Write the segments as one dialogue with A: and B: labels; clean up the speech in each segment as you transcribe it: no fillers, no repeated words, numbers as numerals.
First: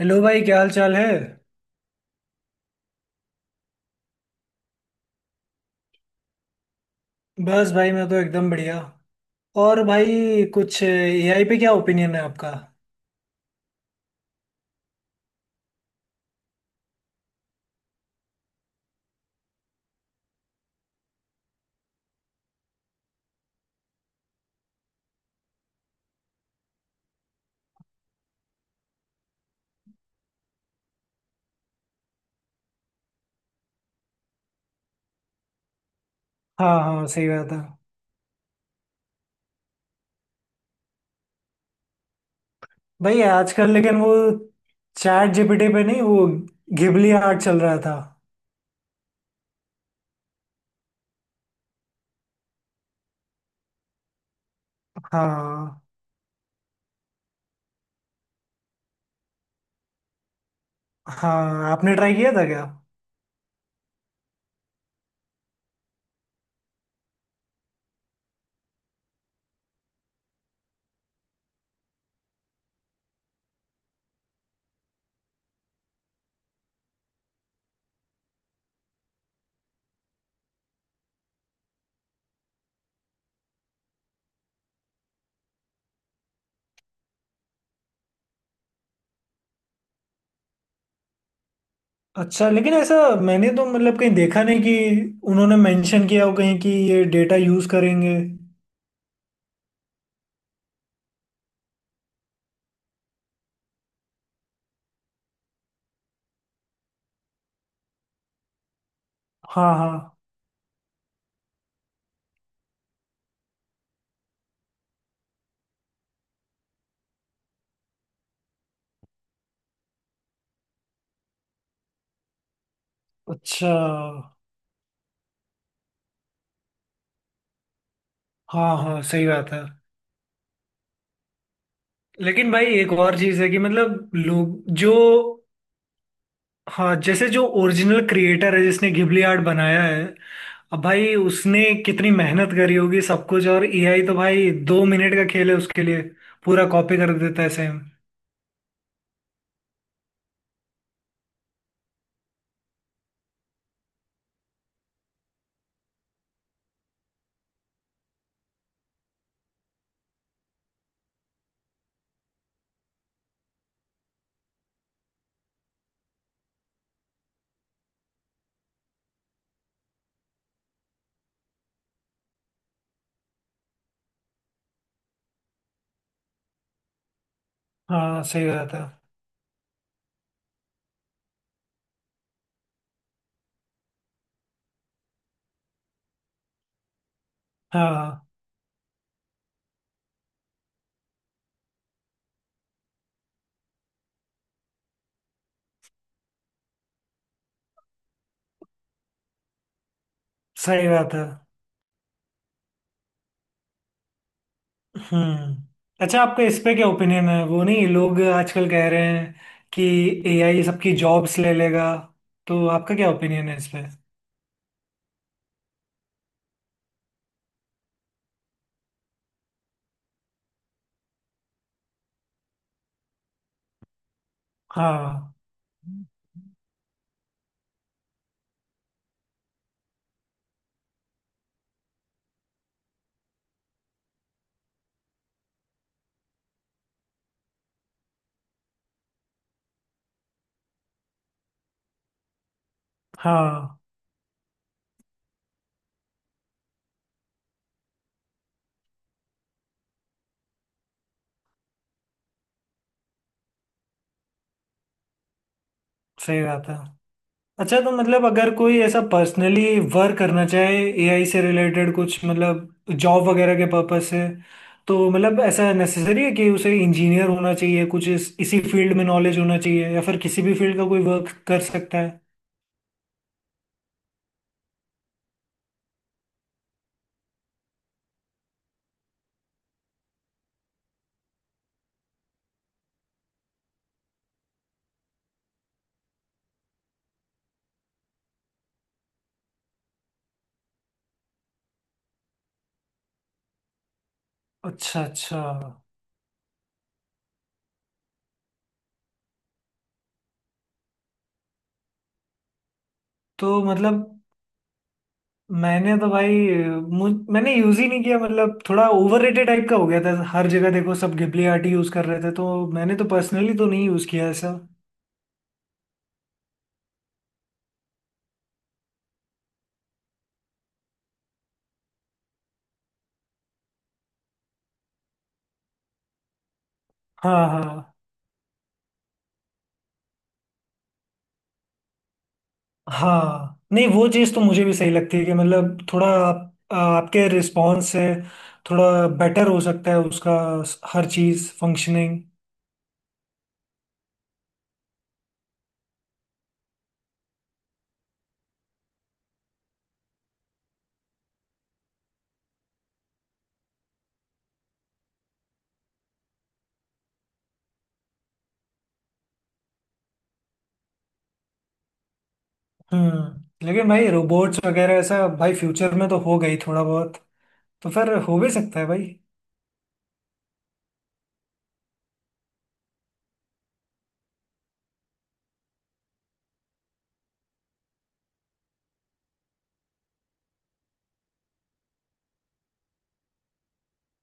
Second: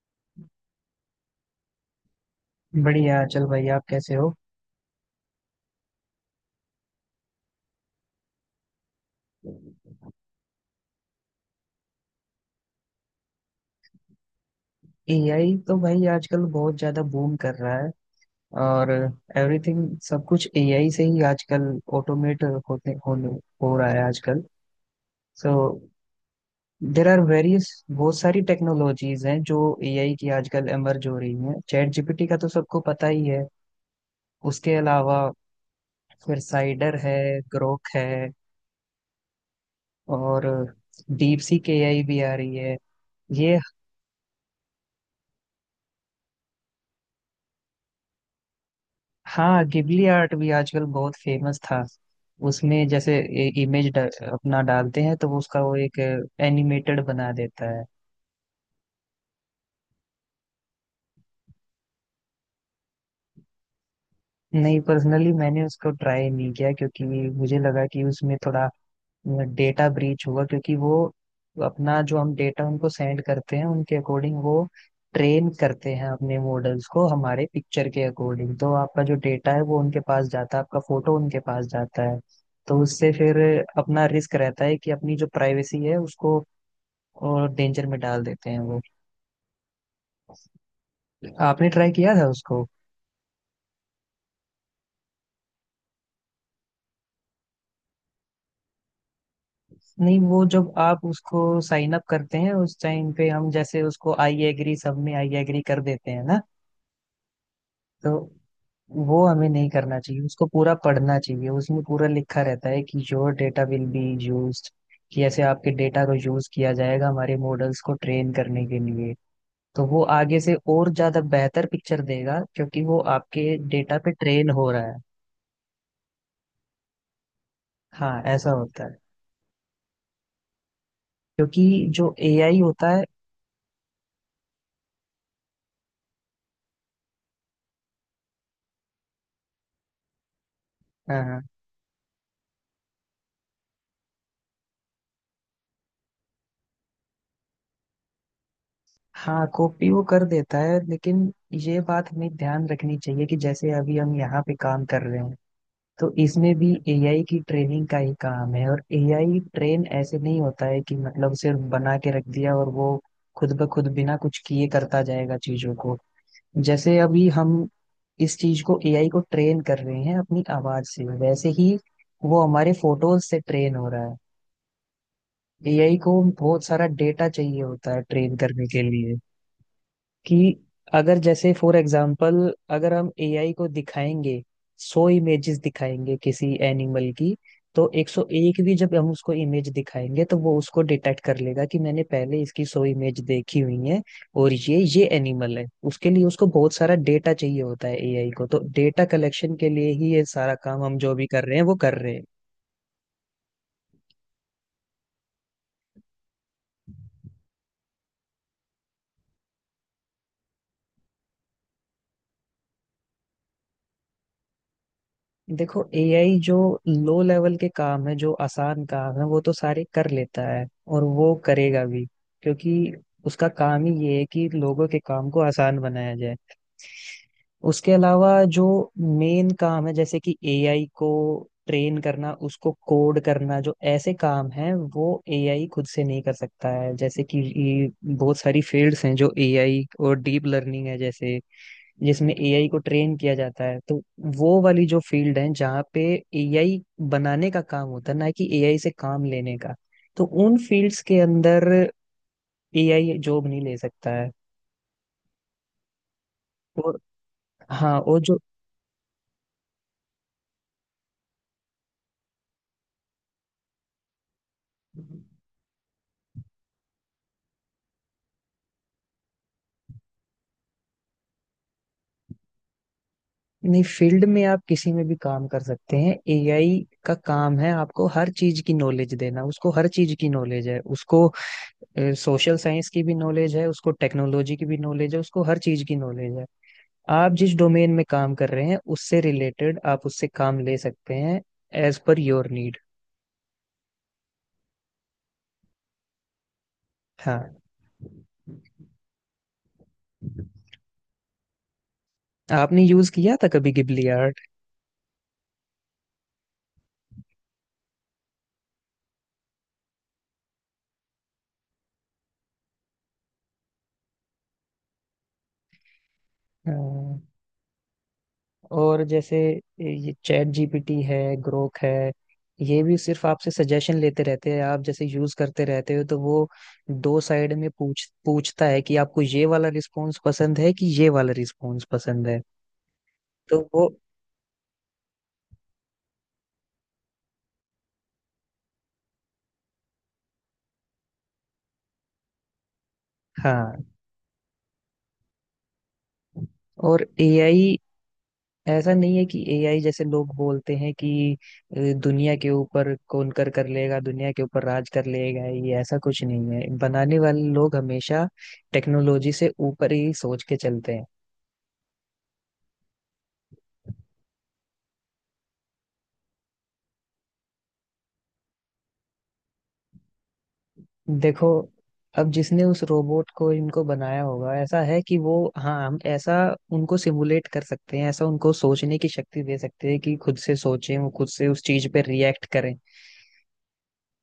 A: Hello भाई, क्या हाल चाल है।
B: बढ़िया चल भाई। आप कैसे हो।
A: बस भाई, मैं तो एकदम बढ़िया। और भाई, कुछ एआई पे क्या ओपिनियन है आपका।
B: एआई तो भाई आजकल बहुत ज्यादा बूम कर रहा है और एवरीथिंग सब कुछ एआई से ही आजकल ऑटोमेट होते होने हो रहा है आजकल। सो देर आर वेरियस बहुत सारी टेक्नोलॉजीज हैं जो एआई की आजकल एमर्ज हो रही हैं। चैट जीपीटी का तो सबको पता ही है। उसके अलावा फिर
A: हाँ
B: साइडर
A: हाँ,
B: है,
A: सही बात है।
B: ग्रोक है, और डीप सीक एआई भी आ रही है।
A: भाई
B: ये
A: आजकल लेकिन वो चैट जीपीटी पे नहीं, वो घिबली आर्ट चल रहा था।
B: हाँ, गिबली आर्ट भी आजकल बहुत फेमस था। उसमें जैसे इमेज अपना डालते हैं तो वो उसका वो
A: हाँ
B: एक एनिमेटेड बना देता है।
A: हाँ, आपने ट्राई किया था क्या।
B: नहीं, पर्सनली मैंने उसको ट्राई नहीं किया क्योंकि मुझे लगा कि उसमें थोड़ा डेटा ब्रीच हुआ, क्योंकि वो अपना जो हम डेटा उनको सेंड करते हैं उनके अकॉर्डिंग वो ट्रेन करते हैं अपने मॉडल्स को हमारे पिक्चर के अकॉर्डिंग। तो आपका जो डेटा है वो उनके पास जाता है, आपका फोटो उनके पास जाता है। तो उससे फिर अपना रिस्क रहता है कि अपनी जो प्राइवेसी है उसको और डेंजर में डाल देते हैं वो। आपने ट्राई किया था
A: अच्छा,
B: उसको।
A: लेकिन ऐसा मैंने तो मतलब कहीं देखा नहीं कि उन्होंने मेंशन किया हो कहीं कि ये डेटा यूज करेंगे।
B: नहीं, वो जब आप उसको साइन अप करते हैं उस टाइम पे हम जैसे उसको आई एग्री, सब में आई एग्री कर देते हैं ना। तो वो हमें नहीं
A: हाँ
B: करना
A: हाँ।
B: चाहिए, उसको पूरा पढ़ना चाहिए। उसमें पूरा लिखा रहता है कि your data will be used, कि ऐसे आपके डेटा को यूज किया जाएगा हमारे मॉडल्स को ट्रेन करने के लिए। तो वो आगे से और ज्यादा बेहतर पिक्चर देगा क्योंकि वो आपके
A: अच्छा।
B: डेटा पे ट्रेन हो रहा है। हाँ, ऐसा
A: हाँ
B: होता है
A: हाँ, सही बात है।
B: क्योंकि जो
A: लेकिन
B: एआई
A: भाई
B: होता
A: एक
B: है।
A: और चीज है कि मतलब लोग जो, हाँ जैसे जो ओरिजिनल क्रिएटर है जिसने घिबली आर्ट बनाया है, अब भाई
B: हाँ
A: उसने कितनी मेहनत करी होगी सब कुछ, और एआई तो भाई दो मिनट का खेल है उसके लिए। पूरा कॉपी कर देता है सेम।
B: हाँ, कॉपी वो कर देता है लेकिन ये बात हमें ध्यान रखनी चाहिए कि जैसे अभी हम यहाँ पे काम कर रहे हैं तो इसमें भी एआई की ट्रेनिंग का ही काम है। और एआई ट्रेन ऐसे नहीं होता है कि मतलब सिर्फ बना के रख दिया और वो खुद ब खुद बिना कुछ किए करता जाएगा चीजों को। जैसे अभी हम इस चीज को एआई को ट्रेन कर रहे हैं अपनी आवाज से, वैसे ही वो हमारे फोटोज से ट्रेन हो रहा है। एआई को बहुत सारा डेटा चाहिए होता है
A: हाँ,
B: ट्रेन
A: सही
B: करने
A: बात है।
B: के लिए कि अगर जैसे फॉर एग्जाम्पल अगर हम एआई को दिखाएंगे 100 इमेजेस दिखाएंगे किसी एनिमल की, तो
A: हाँ,
B: 101 भी जब हम उसको इमेज दिखाएंगे तो वो उसको डिटेक्ट कर लेगा कि मैंने पहले इसकी 100 इमेज देखी हुई है और ये एनिमल है। उसके लिए उसको बहुत सारा डेटा चाहिए होता है एआई को, तो डेटा कलेक्शन के लिए ही ये सारा काम
A: सही
B: हम जो
A: बात है।
B: भी कर रहे हैं वो कर रहे हैं।
A: हम्म। अच्छा, आपका इस पे क्या ओपिनियन है, वो नहीं लोग आजकल कह रहे हैं कि एआई सबकी जॉब्स ले लेगा, तो आपका क्या ओपिनियन है इस पे।
B: देखो, एआई जो लो लेवल के काम है, जो आसान काम है वो तो सारे कर लेता है और वो करेगा भी, क्योंकि उसका काम ही ये है कि लोगों के काम
A: हाँ
B: को आसान बनाया जाए। उसके अलावा जो मेन काम है, जैसे कि एआई को ट्रेन करना, उसको कोड करना, जो ऐसे काम हैं वो एआई खुद से नहीं कर सकता है। जैसे कि ये बहुत सारी फील्ड्स हैं जो एआई और डीप लर्निंग है, जैसे जिसमें एआई को ट्रेन किया जाता
A: हाँ,
B: है, तो वो वाली जो फील्ड है जहाँ पे एआई बनाने का काम होता है, ना कि एआई से काम लेने का, तो उन फील्ड्स के अंदर एआई जॉब नहीं ले सकता है।
A: सही बात है।
B: और
A: अच्छा, तो
B: हाँ और
A: मतलब
B: जो
A: अगर कोई ऐसा पर्सनली वर्क करना चाहे एआई से रिलेटेड कुछ मतलब जॉब वगैरह के पर्पज से, तो मतलब ऐसा नेसेसरी है कि उसे इंजीनियर होना चाहिए कुछ इसी फील्ड में नॉलेज होना चाहिए, या फिर किसी भी फील्ड का कोई वर्क कर सकता है।
B: नहीं, फील्ड में आप किसी में भी काम कर सकते हैं। एआई का काम है आपको हर चीज की नॉलेज देना, उसको हर चीज की नॉलेज है। उसको सोशल साइंस की भी नॉलेज है, उसको टेक्नोलॉजी की भी नॉलेज है, उसको हर चीज की नॉलेज है। आप जिस डोमेन में काम कर रहे हैं उससे रिलेटेड आप उससे काम ले सकते हैं एज पर योर नीड।
A: अच्छा अच्छा।
B: हाँ। आपने यूज किया था
A: तो
B: कभी गिबली
A: मतलब
B: आर्ट।
A: मैंने तो भाई, मुझ मैंने यूज ही नहीं किया, मतलब थोड़ा ओवररेटेड टाइप का हो गया था, हर जगह देखो सब घिबली आर्ट यूज कर रहे थे, तो मैंने तो पर्सनली तो नहीं यूज किया ऐसा।
B: और जैसे ये चैट जीपीटी है, ग्रोक है, ये भी सिर्फ आपसे सजेशन लेते रहते हैं। आप जैसे यूज करते रहते हो तो वो दो
A: हाँ
B: साइड में
A: हाँ।
B: पूछता है कि आपको ये वाला रिस्पॉन्स पसंद है कि ये वाला रिस्पॉन्स पसंद है।
A: हाँ
B: तो
A: नहीं,
B: वो
A: वो चीज़ तो मुझे भी सही लगती है कि मतलब थोड़ा आपके रिस्पॉन्स से थोड़ा बेटर हो सकता है उसका, हर चीज़ फंक्शनिंग।
B: हाँ। और एआई ऐसा नहीं है कि एआई जैसे लोग बोलते हैं कि अ, दुनिया के ऊपर कौनकर कर लेगा, दुनिया के ऊपर राज कर लेगा। ये ऐसा कुछ नहीं है, बनाने वाले लोग हमेशा टेक्नोलॉजी से ऊपर ही सोच के चलते हैं।
A: हम्म, लेकिन भाई रोबोट्स वगैरह ऐसा भाई फ्यूचर में तो हो गई थोड़ा बहुत, तो फिर हो भी सकता है भाई।
B: देखो, अब जिसने उस रोबोट को इनको बनाया होगा ऐसा है कि वो हाँ, हम ऐसा उनको सिमुलेट कर सकते हैं, ऐसा उनको सोचने की शक्ति दे सकते हैं कि खुद से सोचें, वो खुद से उस चीज पे रिएक्ट करें।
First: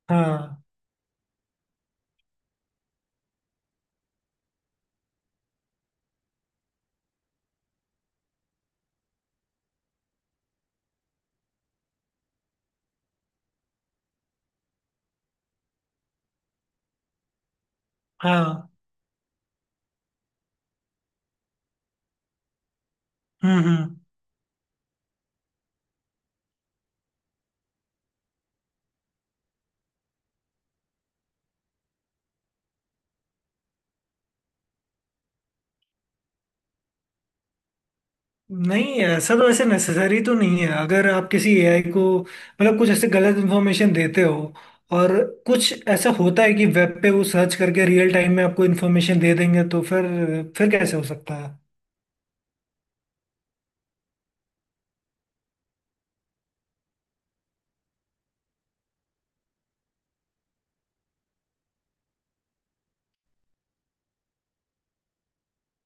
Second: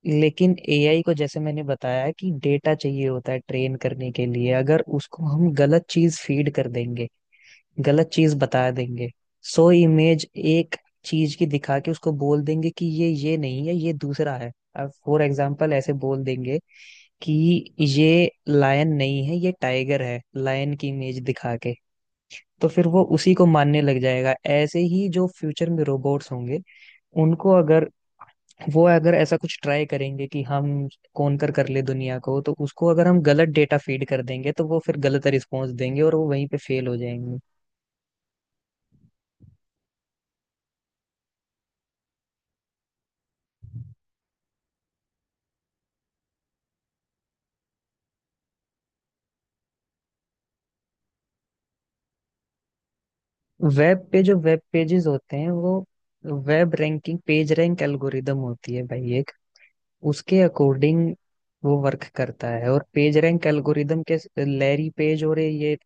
B: लेकिन
A: हाँ
B: एआई को, जैसे मैंने बताया कि डेटा चाहिए होता है ट्रेन करने के लिए, अगर उसको हम गलत चीज फीड कर देंगे, गलत चीज बता देंगे, सो इमेज एक चीज की दिखा के उसको बोल देंगे कि ये नहीं है ये दूसरा है। अब फॉर एग्जाम्पल ऐसे बोल देंगे कि ये
A: हाँ।
B: लायन नहीं है ये टाइगर है, लायन की इमेज दिखा के, तो फिर वो उसी को
A: हम्म
B: मानने
A: हम्म
B: लग जाएगा। ऐसे ही जो फ्यूचर में रोबोट्स होंगे, उनको अगर, वो अगर ऐसा कुछ ट्राई करेंगे कि हम कौन कर कर ले दुनिया को, तो उसको अगर हम गलत डेटा फीड कर देंगे तो वो फिर गलत रिस्पॉन्स देंगे और वो वहीं पे फेल हो जाएंगे।
A: नहीं ऐसा तो ऐसे नेसेसरी तो नहीं है, अगर आप किसी एआई को मतलब कुछ ऐसे गलत इन्फॉर्मेशन देते हो, और कुछ ऐसा होता है कि वेब पे वो सर्च करके रियल टाइम में आपको इन्फॉर्मेशन दे देंगे, तो फिर कैसे हो सकता है।
B: वेब पे जो वेब पेजेस होते हैं वो web ranking, page rank algorithm होती है भाई एक, उसके अकॉर्डिंग वो वर्क करता है। और पेज रैंक एल्गोरिदम के लैरी पेज और ये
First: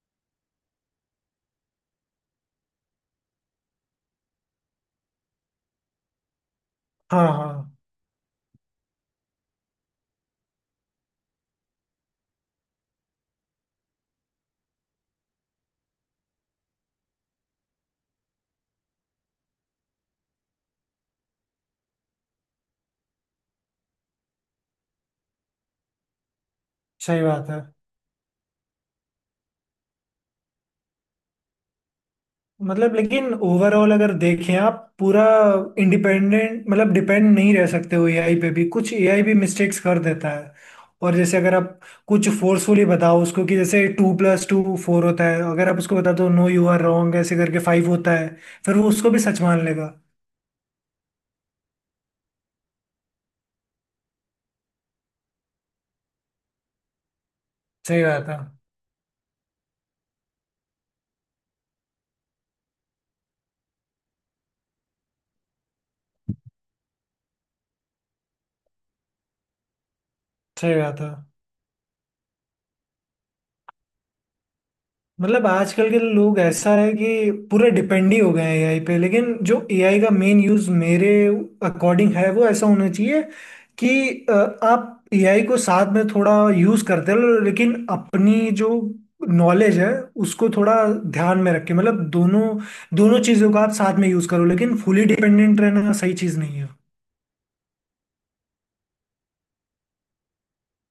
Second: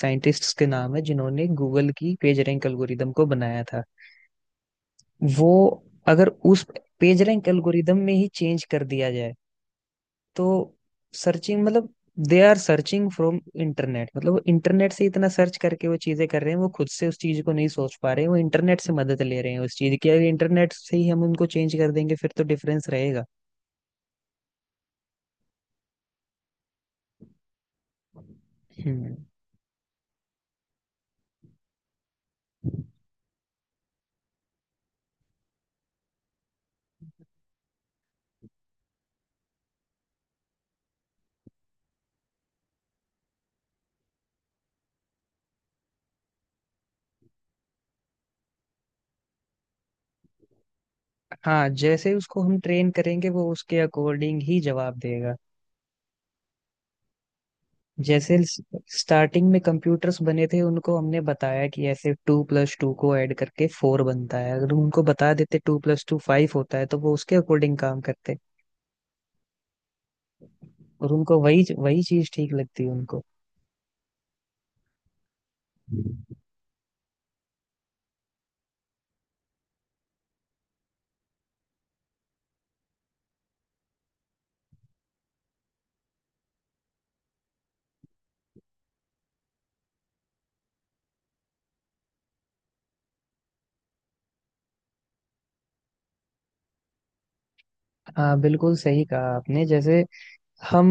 B: साइंटिस्ट्स के नाम है जिन्होंने गूगल की पेज रैंक एल्गोरिदम को बनाया था। वो अगर उस पेज
A: हाँ
B: रैंक
A: हाँ,
B: एल्गोरिदम में ही चेंज कर दिया जाए तो सर्चिंग मतलब they are searching from internet, मतलब वो इंटरनेट से इतना सर्च करके वो चीजें कर रहे हैं, वो खुद से उस चीज को नहीं सोच पा रहे हैं, वो इंटरनेट से मदद ले रहे हैं उस चीज की। अगर इंटरनेट से ही हम उनको चेंज कर देंगे फिर तो डिफरेंस रहेगा।
A: सही बात है।
B: हम्म।
A: मतलब लेकिन ओवरऑल अगर देखें, आप पूरा इंडिपेंडेंट मतलब डिपेंड नहीं रह सकते हो एआई पे भी, कुछ एआई भी मिस्टेक्स कर देता है। और जैसे अगर आप कुछ फोर्सफुली बताओ उसको, कि जैसे टू प्लस टू फोर होता है, अगर आप उसको बता दो नो यू आर रॉन्ग ऐसे करके फाइव होता है, फिर वो उसको भी सच मान लेगा।
B: हाँ, जैसे उसको हम ट्रेन करेंगे वो उसके अकॉर्डिंग ही जवाब देगा।
A: सही बात
B: जैसे
A: है।
B: स्टार्टिंग में कंप्यूटर्स बने थे, उनको हमने बताया कि ऐसे 2 प्लस 2 को ऐड करके 4 बनता है। अगर उनको बता देते 2 प्लस 2 5 होता है तो वो उसके अकॉर्डिंग काम करते।
A: सही बात है।
B: और उनको वही वही चीज ठीक लगती है उनको।
A: मतलब आजकल के लोग ऐसा है कि पूरे डिपेंड ही हो गए हैं एआई पे, लेकिन जो एआई का मेन यूज मेरे अकॉर्डिंग है वो ऐसा होना चाहिए कि अ, आप एआई को साथ में थोड़ा यूज करते रहो, लेकिन अपनी जो नॉलेज है उसको थोड़ा ध्यान में रखें, मतलब दोनों दोनों चीजों का आप साथ में यूज करो, लेकिन फुली डिपेंडेंट रहना सही चीज नहीं है।
B: हाँ, बिल्कुल सही कहा आपने। जैसे हम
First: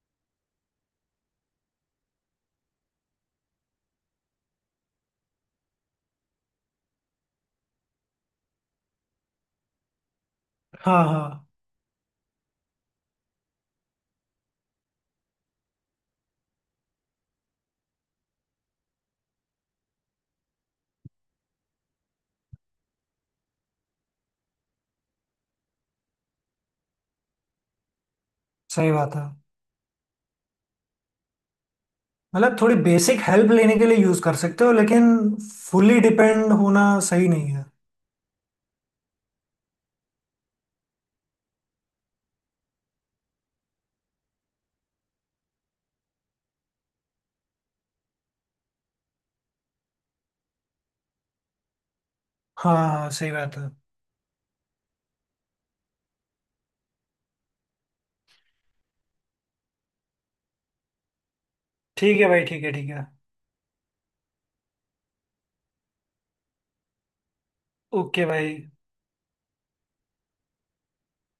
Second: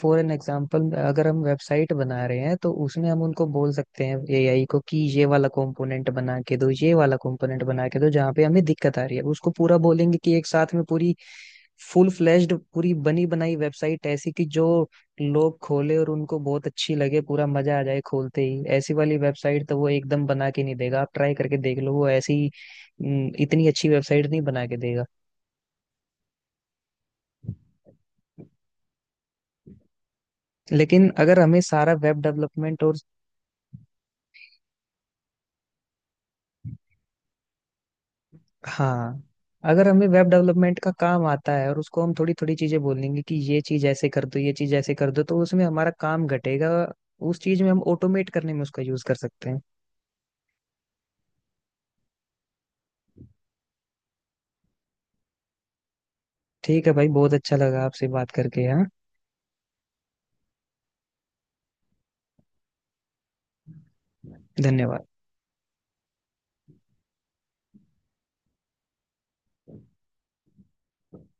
B: फॉर एन एग्जाम्पल अगर हम वेबसाइट बना रहे हैं तो उसमें हम उनको बोल सकते हैं एआई को कि ये वाला कंपोनेंट बना के दो, ये वाला कंपोनेंट बना के दो जहाँ पे हमें दिक्कत आ रही है। उसको पूरा बोलेंगे कि एक साथ में
A: हाँ
B: पूरी
A: हाँ,
B: फुल फ्लेश्ड पूरी बनी बनाई वेबसाइट, ऐसी कि जो लोग खोले और उनको बहुत अच्छी लगे, पूरा मजा आ जाए खोलते ही, ऐसी वाली वेबसाइट तो वो एकदम बना के नहीं देगा। आप ट्राई करके देख लो, वो ऐसी इतनी अच्छी वेबसाइट नहीं बना के देगा।
A: सही बात है।
B: लेकिन अगर हमें सारा वेब
A: मतलब थोड़ी
B: डेवलपमेंट और
A: बेसिक हेल्प लेने के लिए यूज कर सकते हो, लेकिन फुली डिपेंड होना सही नहीं है।
B: हाँ, अगर हमें वेब डेवलपमेंट का काम आता है और उसको हम थोड़ी थोड़ी चीजें बोलेंगे कि ये चीज ऐसे कर दो, ये चीज ऐसे कर दो, तो उसमें हमारा काम घटेगा। उस चीज में हम ऑटोमेट करने में उसका यूज कर सकते हैं।
A: हाँ हाँ, सही बात है।
B: ठीक है भाई, बहुत अच्छा लगा आपसे बात करके। हाँ,
A: ठीक है भाई, ठीक है, ठीक है।
B: धन्यवाद।
A: ओके भाई।